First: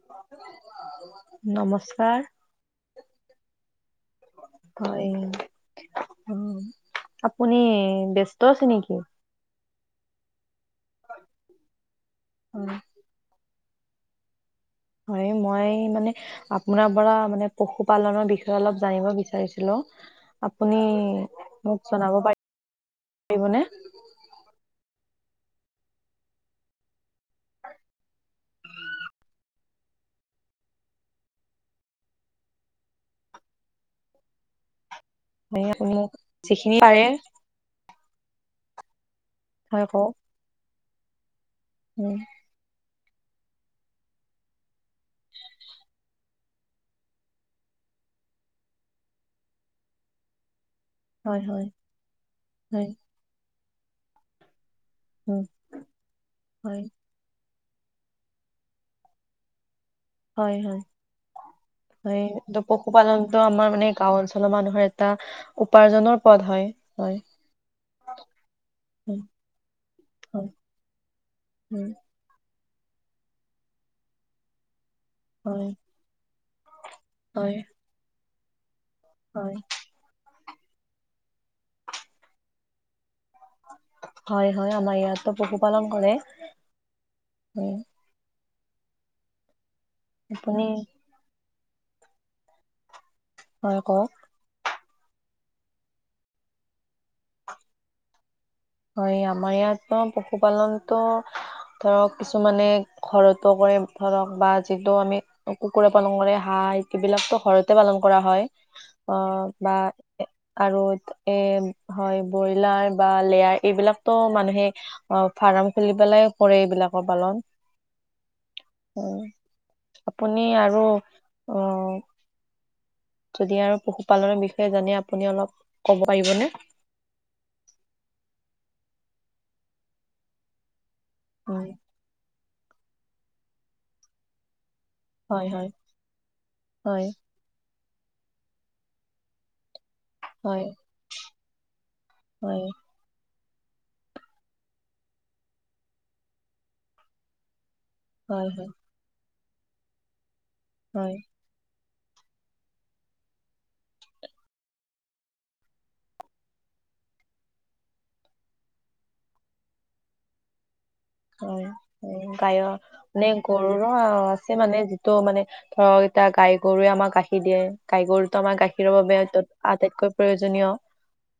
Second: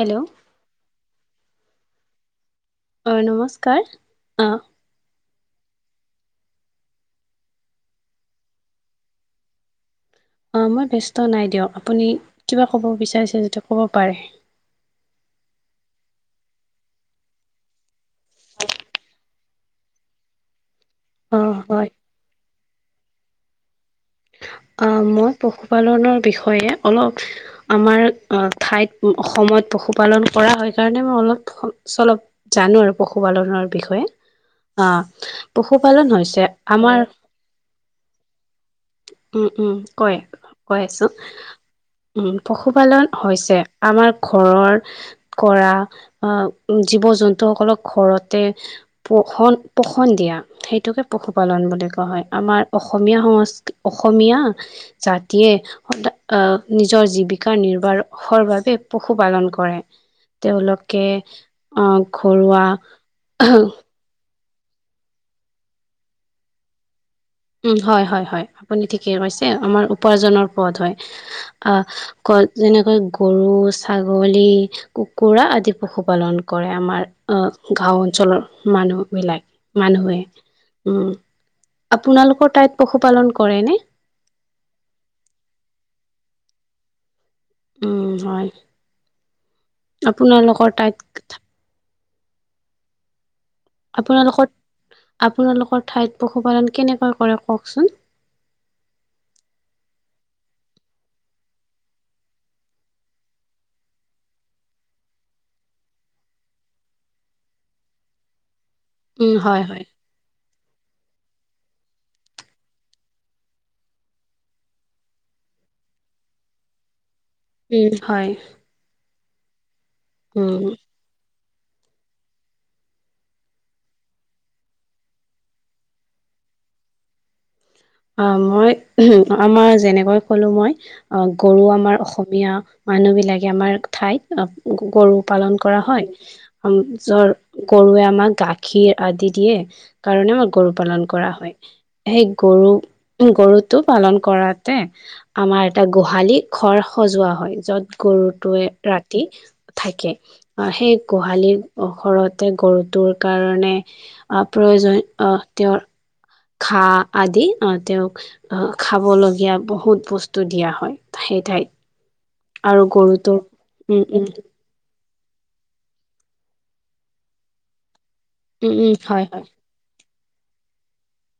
Hello নমস্কাৰ অ নমস্কাৰ অ হয় আপুনি ব্যস্ত আছে নেকি? অ মই ব্যস্ত নাই দিয়ক আপুনি কিবা অ', ক'ব বিচাৰিছে যাতে ক'ব পাৰে। হয় মই মানে আপোনাৰ পৰা মানে পশুপালনৰ বিষয়ে অলপ জানিব বিচাৰিছিলো। আপুনি অঁ হয় মোক জনাব পাৰিবনে? মই পশুপালনৰ বিষয়ে অলপ আমাৰ ঠাইত অসমত পশুপালন কৰা হয় কাৰণে মই অলপ চলপ জানো আৰু পশুপালনৰ বিষয়ে অ হয় আপুনি মোক পশুপালন হৈছে যিখিনি পাৰে আমাৰ উম উম হয় কওক কয় কৈ আছো উম পশুপালন হৈছে আমাৰ ঘৰৰ কৰা আহ জীৱ জন্তু সকলক ঘৰতে পোষন পোষণ দিয়া সেই এইটোকে হয় পশুপালন হয় বুলি কোৱা হয় আমাৰ হয় অসমীয়া সং অসমীয়া উম জাতিয়ে হয় নিজৰ জীৱিকা নিৰ্বাহৰ বাবে পশুপালন কৰে হয় হয় তেওঁলোকে আহ হয় ত ঘৰুৱা পশুপালনটো আমাৰ মানে গাঁও অঞ্চলৰ মানুহৰ এটা উপাৰ্জনৰ পদ হয় হয় উ হয় হয় হয় আপুনি ঠিকে হয় কৈছে আমাৰ উপাৰ্জনৰ পথ হয় অ উম, ক যেনেকৈ গৰু, ছাগলী, কুকুৰা হয় আদি পশুপালন কৰে আমাৰ, আ হয় গাও অঞ্চলৰ মানুহ বিলাক হয় মানুহে উম আপোনালোকৰ তাত পশুপালন কৰে নে? হয় হয় আমাৰ ইয়াতো পশুপালন কৰে। হয় উম হয় আপুনি আপোনালোকৰ তাত হয় কওক আপোনালোকৰ আপোনালোকৰ ঠাইত পশুপালন কেনেকৈ কৰে কওকচোন হয় আমাৰ ইয়াত পশুপালনতো ধৰক কিছুমানে ঘৰতো কৰে ধৰক বা যিটো আমি কুকুৰে পালন কৰে হাঁহ এইবিলাকো ঘৰতে পালন কৰা হয় অ উম হয় বা হয় আৰু এ হয় ব্ৰইলাৰ বা লেয়াৰ এইবিলাকতো মানুহে অ ফাৰ্ম খুলি পেলাই কৰে এইবিলাকৰ পালন [unintelligible] উম হয় অ আপুনি উম আৰু অ যদি আৰু পশুপালনৰ বিষয়ে জানে আপুনি অলপ ক'ব পাৰিবনে অ মই আমাৰ যেনেকৈ কলো মই উম, গৰু আমাৰ অসমীয়া মানুহ বিলাকে আমাৰ ঠাইত গৰু হয় পালন হয় কৰা হয় হয় জৰ গৰুৱে আমাক গাখীৰ আদি দিয়ে কাৰণে আমাৰ হয় গৰু পালন কৰা হয় সেই হয় গৰু গৰুটো পালন কৰাতে আমাৰ এটা গোহালি ঘৰ সজোৱা হয় য'ত হয় হয় গৰুটোৱে ৰাতি থাকে আহ সেই হয় গোহালি ঘৰতে গৰুটোৰ কাৰণে আহ প্ৰয়োজন আহ তেওঁৰ [unintelligible] ঘাঁ আদি আহ তেওঁক আহ খাবলগীয়া বহুত বস্তু দিয়া হয়। সেই অ ঠাইত গায়ৰ আৰু [unintelligible] মানে গৰুটোৰ গৰুৰো উম উম আছে মানে যিটো মানে ধৰক এতিয়া গাই গৰুৱে আমাক গাখীৰ দিয়ে। গাইগৰুটো আমাৰ উম উম গাখীৰৰ বাবে হয় হয় আটাইতকৈ প্ৰয়োজনীয়।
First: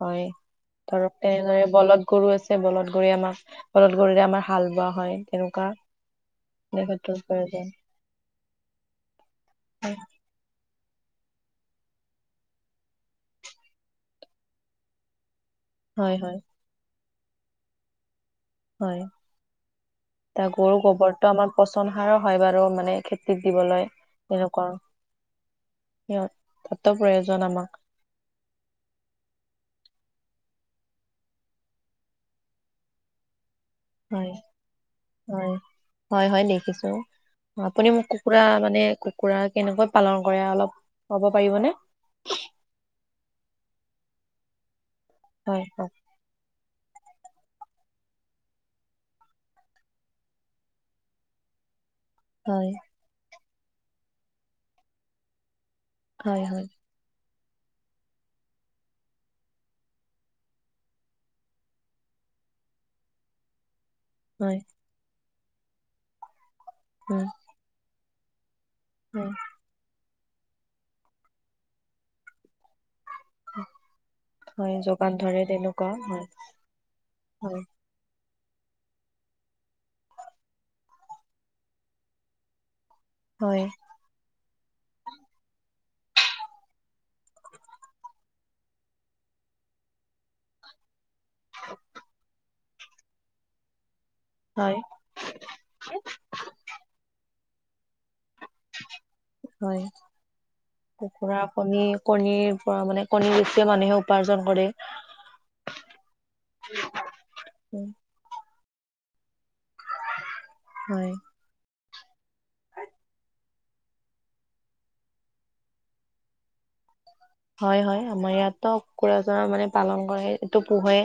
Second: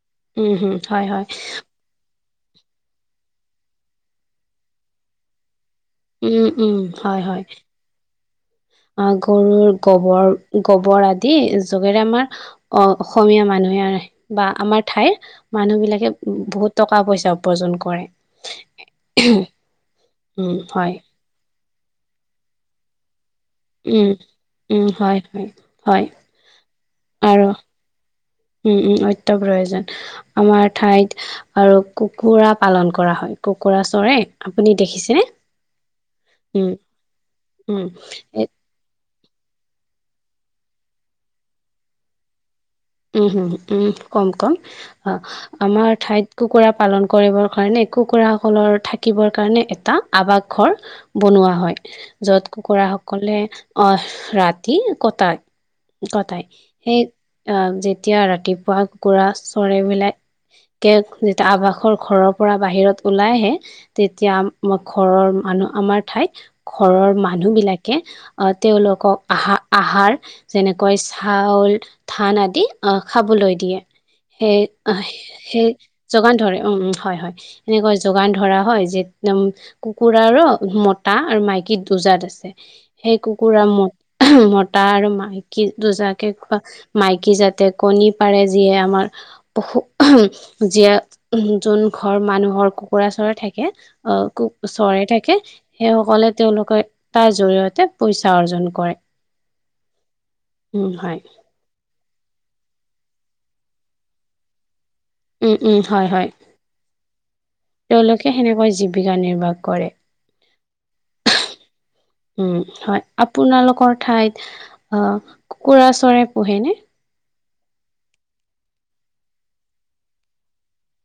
হয় উম হম হয় ধৰক হয় তেনেদৰে বলধ [unintelligible] গৰু আছে বলধ গৰু আমাৰ বলধ গৰুৰে আমাৰ হাল বোৱা হয় তেনেকুৱা। উম-উম এনে [unintelligible] ক্ষেত্ৰত হয়-হয় প্ৰয়োজন আহ গৰুৰ গোবৰ গোবৰ আদি যোগেৰে আমাৰ অসমীয়া মানুহে বা আমাৰ ঠাইৰ [unintelligible] মানুহবিলাকে হয় হয় বহুত টকা-পইচা উপাৰ্জন কৰে। হয় এ উম গৰু হয় গোবৰটো আমাৰ পচন সাৰ হয় বাৰু মানে খেতি দিবলৈ উম তেনেকুৱা [unintelligible] উম হয় হয় হয় সিহঁত তাতো প্ৰয়োজন আমাক উম-উম অত্য় [unintelligible] প্ৰয়োজন আমাৰ ঠাইত আৰু কুকুৰা পালন কৰা হয়। কুকুৰা চৰে হয় আপুনি দেখিছেনে? হয় হয় হয় উম দেখিছো উম, আপুনি মোক কুকুৰা এ মানে [unintelligible] কুকুৰা কেনেকৈ পালন কৰে অলপ কব পাৰিবনে? উম-উম-উম, কম-কম অ হয় আমাৰ হয় ঠাইত কুকুৰা [unintelligible] পালন কৰিবৰ কাৰণে কুকুৰাসকলৰ থাকিবৰ কাৰণে এটা আৱাস ঘৰ বনোৱা হয়। যত কুকুৰা সকলে আহ ৰাতি কটায়। কটাই হয় হয় সেই আহ যেতিয়া ৰাতিপুৱা কুকুৰা চৰায়-মেলাই [unintelligible] কে যেতিয়া আৱাসৰ ঘৰৰ পৰা বাহিৰত ওলাই আহে [unintelligible] তেতিয়া হয় ঘৰৰ মানুহ আমাৰ ঠাইত ঘৰৰ উম মানুহবিলাকে [unintelligible] তেওঁলোকক উম আহা-আহাৰ যেনেকৈ চাউল, ধান আদি অ খাবলৈ দিয়ে। হয় যোগান ধৰে সেই-সেই তেনেকুৱা হয় যোগান ধৰে উম হয়-হয় হয় এনেকৈ যোগান ধৰে। ধৰা হয় যে একদম কুকুৰাৰো মতা আৰু মাইকী দুজাত আছে। সেই কুকুৰা হয় ম-মতা আৰু মাইকী দুজাকে খোৱা [unintelligible] মাইকী যাতে কণী পাৰে যিয়ে আমাৰ পশু যিয়ে [unintelligible] [unintelligible] যোন ঘৰ মানুহৰ কুকুৰা চৰাই থাকে [unintelligible] অ ক হয় চৰে থাকে সেই সকলে তেওঁলোকে তাৰ জৰিয়তে পইচা [unintelligible] অৰ্জন কৰে হয় [inaudible] হয়। কুকুৰা কণী কণীৰ পৰা মানে কণী বেছিও মানুহে উপাৰ্জন কৰে। উম-উম, হয়-হয় উম তেওঁলোকে সেনেকৈ জীৱিকা নিৰ্বাহ কৰে হয় [unintelligible] উম হয় আপোনালোকৰ ঠাইত অ কুকুৰা চৰে পোহেনে? [unintelligible] হয়-হয় আমাৰ ইয়াতো কুকুৰাযোৰা মানে পালন কৰে এইটো পোহে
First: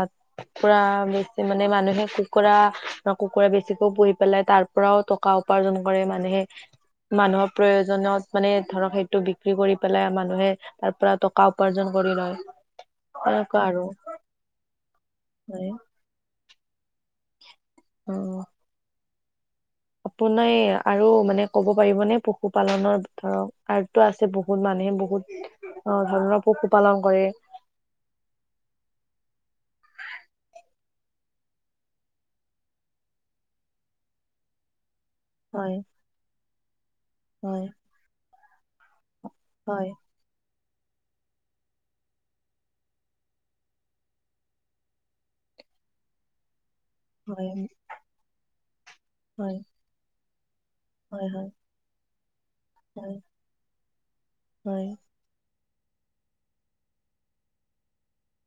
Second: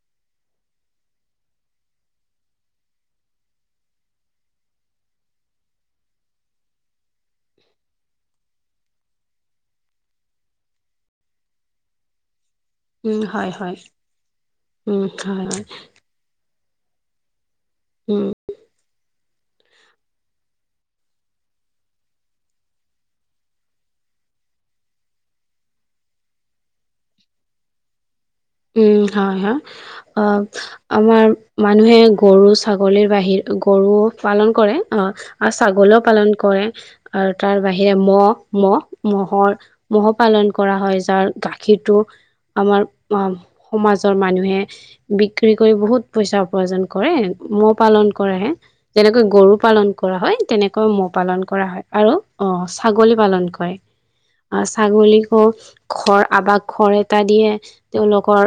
আহ কুকুৰা বেছি মানে মানুহে কুকুৰা-কুকুৰা বেছিকেও পুহি পেলাই তাৰ পৰাও টকা উপাৰ্জন কৰে মানুহে মানুহৰ প্ৰয়োজনত মানে ধৰক সেইটো বিক্ৰী কৰি পেলাই মান মানুহে তাৰ পৰা টকা উপাৰ্জন কৰি লয়। উম তেনেকুৱা আৰু হয়-হয়-হয় মানে অ আপোনাৰ আৰু মানে ক'ব পাৰিবনে পশুপালনৰ ধৰক আৰুটো আছে বহুত মানুহ মানুহে বহুত আহ ধৰণৰ পশুপালন কৰে উম! হয়-হয় অ আমাৰ মানুহে গৰু, ছাগলীৰ বাহিৰে গৰু পালন কৰে অ হয় ছাগলীও পালন কৰে আৰু তাৰ হয় বাহিৰে মহ-মহ মহৰ হয় মহ' পালন কৰা হয় যাৰ গাখীৰটো আমাৰ অ সমাজৰ মানুহে বিক্ৰী কৰি বহুত পইচা উপাৰ্জন। কৰে হয় ম' পালন কৰেহে যেনেকৈ গৰু হয় পালন কৰা হয়। মৌ পালন কৰা হয় আৰু আহ হয় ছাগলী হয় পালন কৰে আহ হয় ছাগলীকো খৰ আবাক ঘৰ এটা দিয়ে। তেওঁলোকৰ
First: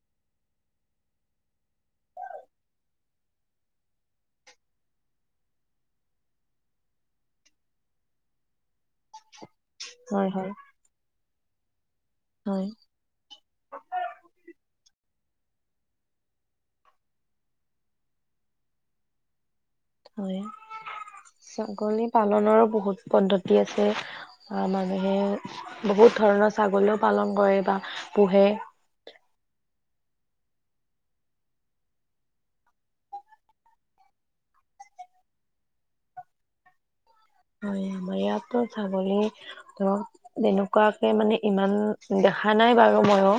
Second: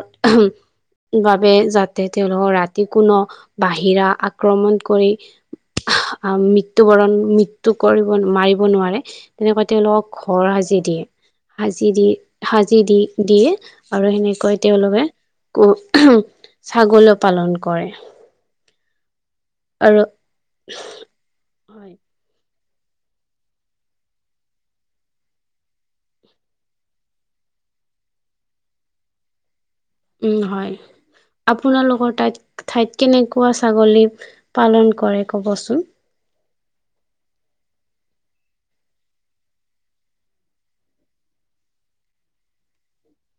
বাবে যাতে তেওঁলোকক ৰাতি কোনোনো বাহিৰা আক্ৰমণ কৰি মৃত্যু বৰণ মৃত্য কৰিব মাৰিব নোৱাৰে। তেনেকুৱা তেওঁলোক ঘৰ হয় সাজি দিয়ে সি দি হয় সাজি দি দিয়ে আৰু সেনে ছাগলী পালন কৰে। আৰু হয় হয় ছাগলী পালনৰো। বহুত পদ্ধতি আছে মানুহে বহুত ধৰণৰ ছাগলীও পালন কৰে বা পোহে উম হয়। আপোনালোকৰ ঠাইত ঠাইত কেনেকুৱা ছাগলী পালন কৰে কবচোন [inaudible] হয় আমাৰ ইয়াতো ছাগলী ধৰক তেনেকুৱাকে মানে ইমান আহা নাই বাৰু মইো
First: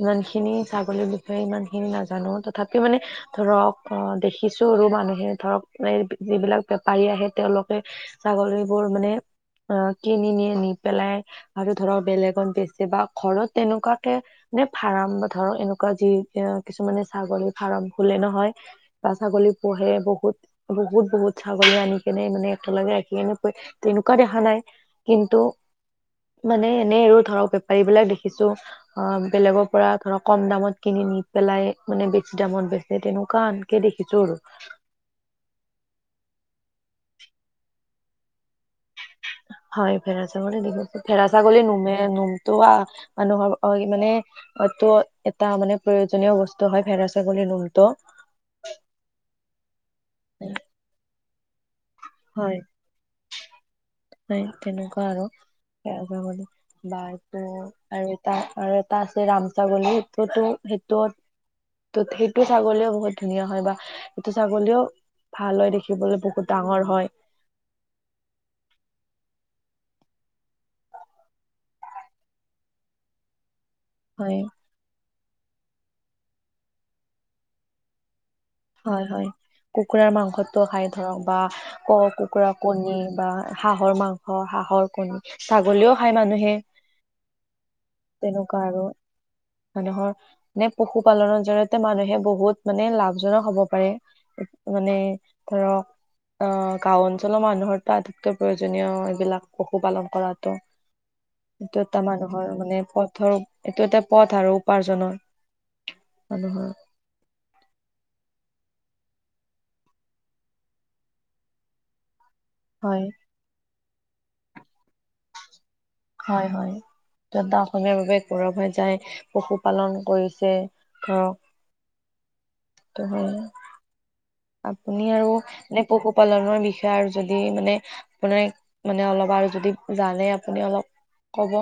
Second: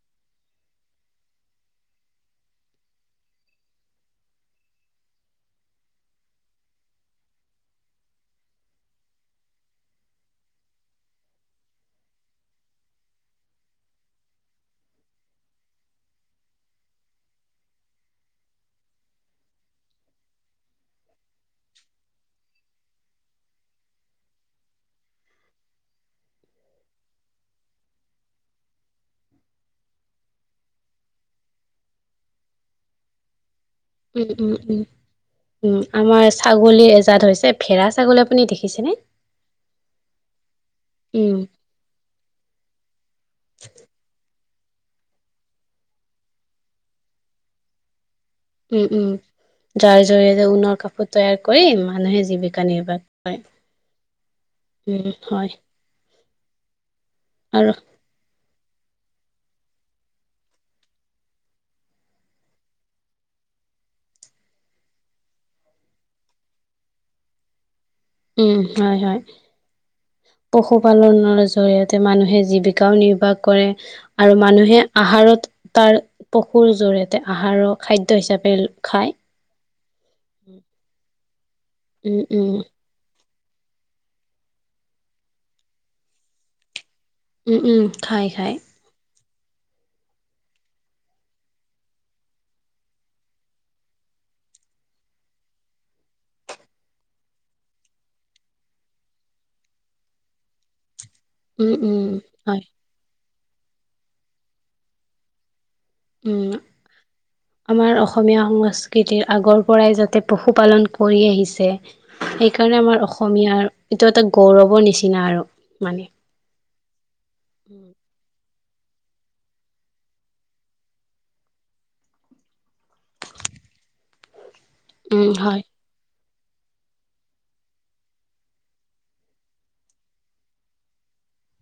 ইমান খিনি ছাগলীৰ বিষয়ে ইমান খিনি নাজানো তথাপি মানে ধৰ ধৰক অ দেখিছো আৰু মানুহে ধৰক এই যিবিলাক বেপাৰী আহে তেওঁলোকে ছাগলীবোৰ মানে আহ কিনি নিয়ে নি পেলাই আৰু ধৰক বেলেগত বেচি বা ঘৰত তেনেকুৱাকে নে ফাৰ্ম বা ধৰ এনেকুৱা যি এ কিছুমানে ছাগলী ফাৰ্ম খুলে নহয় বা ছাগলী পুহে বহুত বহুত বহুত চাগলী আনি কেনে মানে একেলগে। নেকৈ তেনেকুৱা দেখা নাই কিন্তু। মানে এনেই আৰু ধৰক বেপাৰী বিলাক দেখিছো অ বেলেগৰ পৰা ধৰক কম দামত কিনি নি পেলাই মানে বেছি দামত বেচে তেনেকুৱা দেখিছো উম আৰু উম উম উম আমাৰ চাগল ছাগলীৰ এজাত হৈছে ভেৰা ছাগলী আপুনি দেখিছেনে? [inaudible] হয় ভেডা ছাগলী দিছে ভেডা উম ছাগলী নুমে নোমতো মানুহৰ মানে হয়তো এটা মানে প্ৰয়োজনীয় বস্তু হয় ভেড়া ছাগলীৰ নোমটো উম উম যাৰ জৰিয়তে উঊন কাপোৰ তৈয়াৰ কৰি মানুহে হয় জীৱিকা নিৰ্বাহ হয় কৰে তেনেকুৱা উম আৰু হয়। ভেড়া ছাগলী বা এইটো আৰু এটা আৰু এটা আছে ৰাম ছাগলী এইটো সেইটোত ত সেইটো ছাগলীও বহুত ধুনীয়া হয় বা সেইটো ছাগলীও ভাল হয় দেখিবলৈ বহুত ডাঙৰ হয়। উম হয় হয় পশুপালনৰ জৰিয়তে মানুহে জীৱিকাও নিৰ্বাহ কৰে। আৰু হয় মানুহে আহাৰত তাৰ পশুৰ জৰিয়তে আহাৰৰ খাদ্য হিচাপে হয় খায়। হয় কুকুৰাৰ মাংসটো খাই ধৰক বা ক উম, কুকুৰা উম, কণী বা হাঁহৰ মাংস হাঁহৰ কণী ছাগলীও খায় মানুহে উম উম খাই খায়। তেনেকুৱা আৰু মানুহৰ মে পশুপালনৰ জৰিয়তে মানুহে বহুত মানে লাভ জনক হ'ব পাৰে মানে ধৰক আহ গাও অঞ্চলৰ মানুহৰো আটাইতকৈ প্ৰয়োজনীয় এইবিলাক পশুপালন কৰাতো উম, এইটো এটা উম, মানুহৰ হয়, মানে পথৰ এইটো এটা পথ আৰু উপাৰ্জনৰ উম। মানুহৰ আমাৰ অসমীয়া সংস্কৃতিৰ আগৰ পৰাই যাতে পশুপালন কৰি আহিছে। সেইকাৰণে আমাৰ হয়, অসমীয়াৰ এইটো এটা গৌৰৱৰ নিচিনা আৰু মানে। হয় হয় যোনটো অসমীয়াৰ বাবে গৌৰৱ হৈ যাই পশুপালন কৰিছে ধৰক [unintelligible] আপুনি আৰু উম, হয়। নে পশু পালনৰ বিষয়ে আৰু যদি মানে আপোনাৰ মানে অলপ আৰু যদি জানে আপুনি অলপ কব।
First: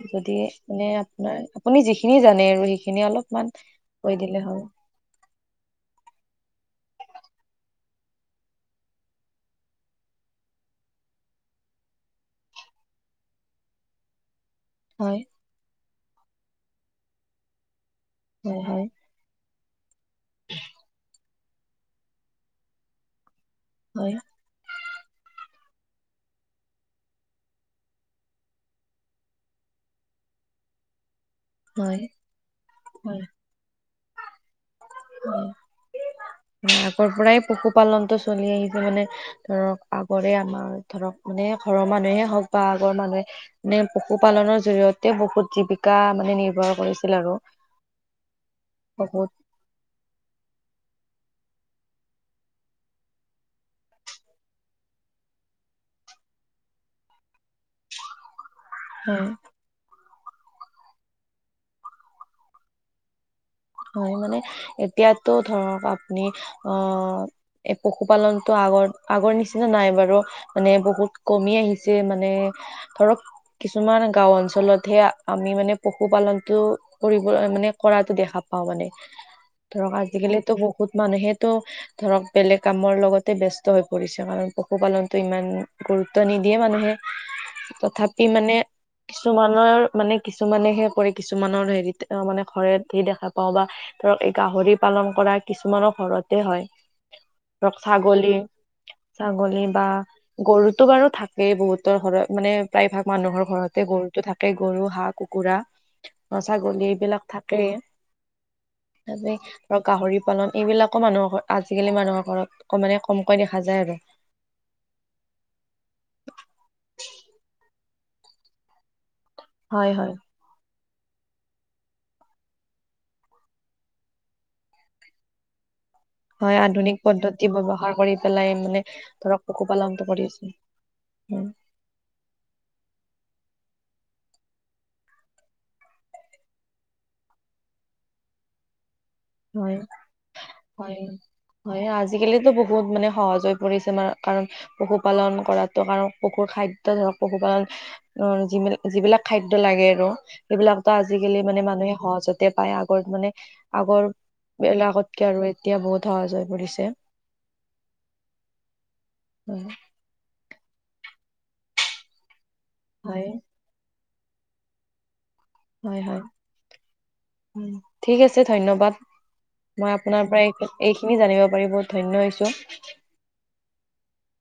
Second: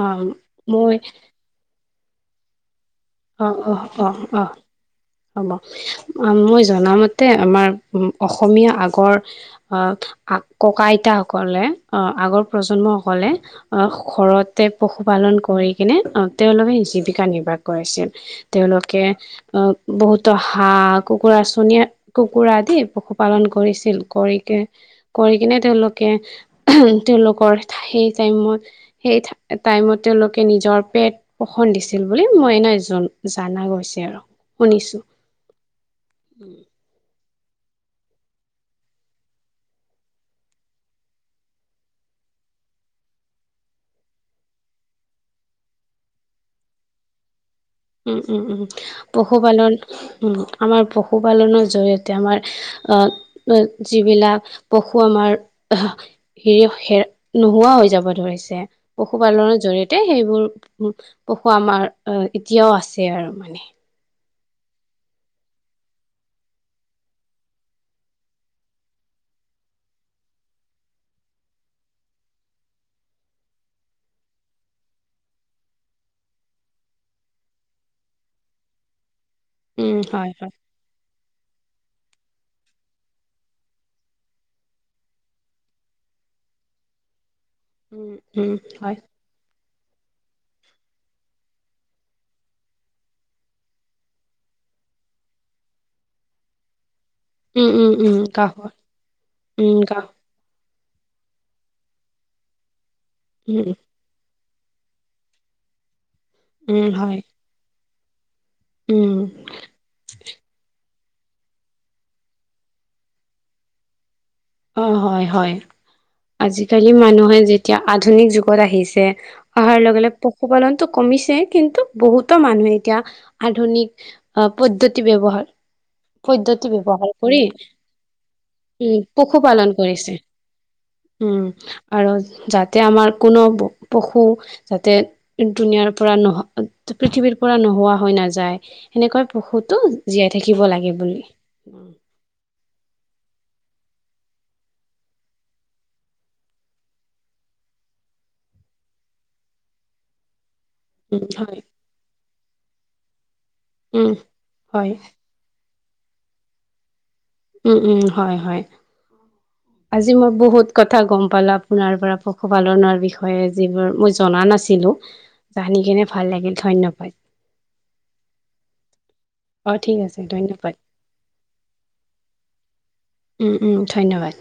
অ যদি মানে মই আপোনাৰ আপুনি যিখিনি জানে আৰু সেইখি এনে অ অলপমান অ অ কৈ দিলে অ হ'ব। হ'ব মই জনামতে আমাৰ অসমীয়া আগৰ, আহ আ ককা আইতাসকলে আগৰ প্ৰজন্মসকলে ঘৰ তে হয়, পশুপালন কৰি কিনে তেওঁলোকে জীৱিকা নিৰ্বাহ কৰাইছিল। হয়, হয়, তেওঁলোকে অ বহুতো হাঁহ কুকুৰা চনিয়া কুকুৰা আদি। পশুপালন কৰিছিল, হয়, কৰি কে কৰি কিনে তেওঁলোকে উ তেওঁলোকৰ সেই টাইমত সেই টাইমত তেওঁলোকে নিজৰ পেট পোষণ হয়, দিছিল বুলি মই নাই জ হয়, জানা গৈছে আৰু। শুনিছোঁ। আগৰ পৰাই পশুপালনটো চলি আহিছে, মানে ধৰক আগৰে আমাৰ ধৰক মানে ঘৰৰ মানুহে হওঁক বা আগৰ মানুহে মানে পশুপালনৰ জৰিয়তে বহুত জীৱিকা মানে নিৰ্ভৰ কৰিছিল আৰু। উম উম উম বহুত পশুপালন আমাৰ পশুপালনৰ জৰিয়তে আমাৰ আহ যিবিলাক প শু আমাৰ, হেৰি হে নোহোৱা হৈ যাব ধৰিছে। উম পশুপালনৰ জৰিয়তে সেইবোৰ পশু আমাৰ এতিয়াও আছে আৰু মানে। হয় মানে এতিয়াটো ধৰক আপুনি অ এই পশুপালনতটো আগৰ আগৰ নিচিনা নাই বাৰু মানে বহুত কমি আহিছে মানে ধৰক কিছুমান গাওঁ অঞ্চলত হে আমি মানে পশুপালনতটো কৰিবলৈ মানে কৰাতটো দেখা পা পাওঁ মানে, ধৰক উম, হয়, হয়, আজিকালিতো বহুত মানুহে তহ ধৰক বেলেগ কামৰ লগতে ব্যস্ত হৈ পৰিছে কাৰণ পশুপালনতটো ইমান গুৰুত্ব নি দিয়ে মানুহে উম, তথাপি উম, মানে হয়, কিছুমানৰ মানে কিছুমানেহে কৰে কিছুমানৰ হেৰিত মানে ঘৰে সে দেখা পওঁ বা ধৰক এই গাহৰি পালন কৰা কিছুমানৰ ঘৰতে হয়, উম, ধৰক উম, উম, ছাগলী গাহৰি ছাগলী উম, বা গা গৰু তো বাৰু থাকেই বহুতৰ ঘৰত মানে প্ৰায় ভাগ মানুহৰ উম, ঘৰতে গৰুতো থা কে গৰু, হাঁহ, কুকুৰা, ছাগলী উম, হয়, এইবিলাক থাকেই। উম, তাৰে ধৰক গাহৰি পালন এইবিলাক আকৌ মানুহৰ আজিকালি মানুহৰ ঘৰত অকমান মানে কমকৈ দেখা যায় আৰু। অ হয় হয়। আজিকালি মানুহে যেতিয়া আধুনিক যুগত আহিছে অহাৰ হয় লগে হয়। লগে পশুপালনটো কমিছে কিন্তু বহুতো মানুহে এতিয়া আধুনিক পদ্ধতি ব্যৱহাৰ হয় পদ্ধতি আধুনিক ব্যৱহাৰ কৰি পদ্ধতি ব্যৱহাৰ কৰি পেলাই মানে উম ধৰক পশুপালন পশুপালনটো কৰিছে উম আৰু যাতে আমাৰ কোনো পশু যাতে দুুনীয়াৰ পৰা নহ পৃথিৱীৰ পৰা নোহোৱা হয় ন নাযায়, সেনেকৈ হয়। পশুটো জীয়াই থাকিব লাগে হয় বুলি। হয় আজিকালিতো বহুত মানে সহজ হৈ পৰিছে ন, কাৰণ পশুপালন কৰাতো কাৰণ পশুৰ খাদ্য ধৰক পশুপালন [unintelligible] অ যিবিলাক যিবিলাক খাদ্য লাগে আৰু। এইবিলাকতো উম আজিকালি হয় মানে মানুহে সহজতে পায় আগৰ মানে আগৰ উম হয় বিলেগতকৈ আৰু এতিয়া বহুত সহজ হৈ পৰিছে। [unintelligible] উম উম হয় হয়। হয়। আজি মই বহুত কথা গম পালো আপোনাৰ পৰা পশুপালনৰ হয় বিষয়ে যিবোৰ মই জনা নাছিলো। জানি হয় কেনে হয় ভাল লাগিল ধন্যবাদ ঠিক আছে, ধন্যবাদ। অ মই ঠিক আছে আপোনাৰ পৰা এই ধন্যবাদ এইখিনি জানিব পাৰি বহুত ধন্য হৈছোঁ। উম উম ধন্যবাদ।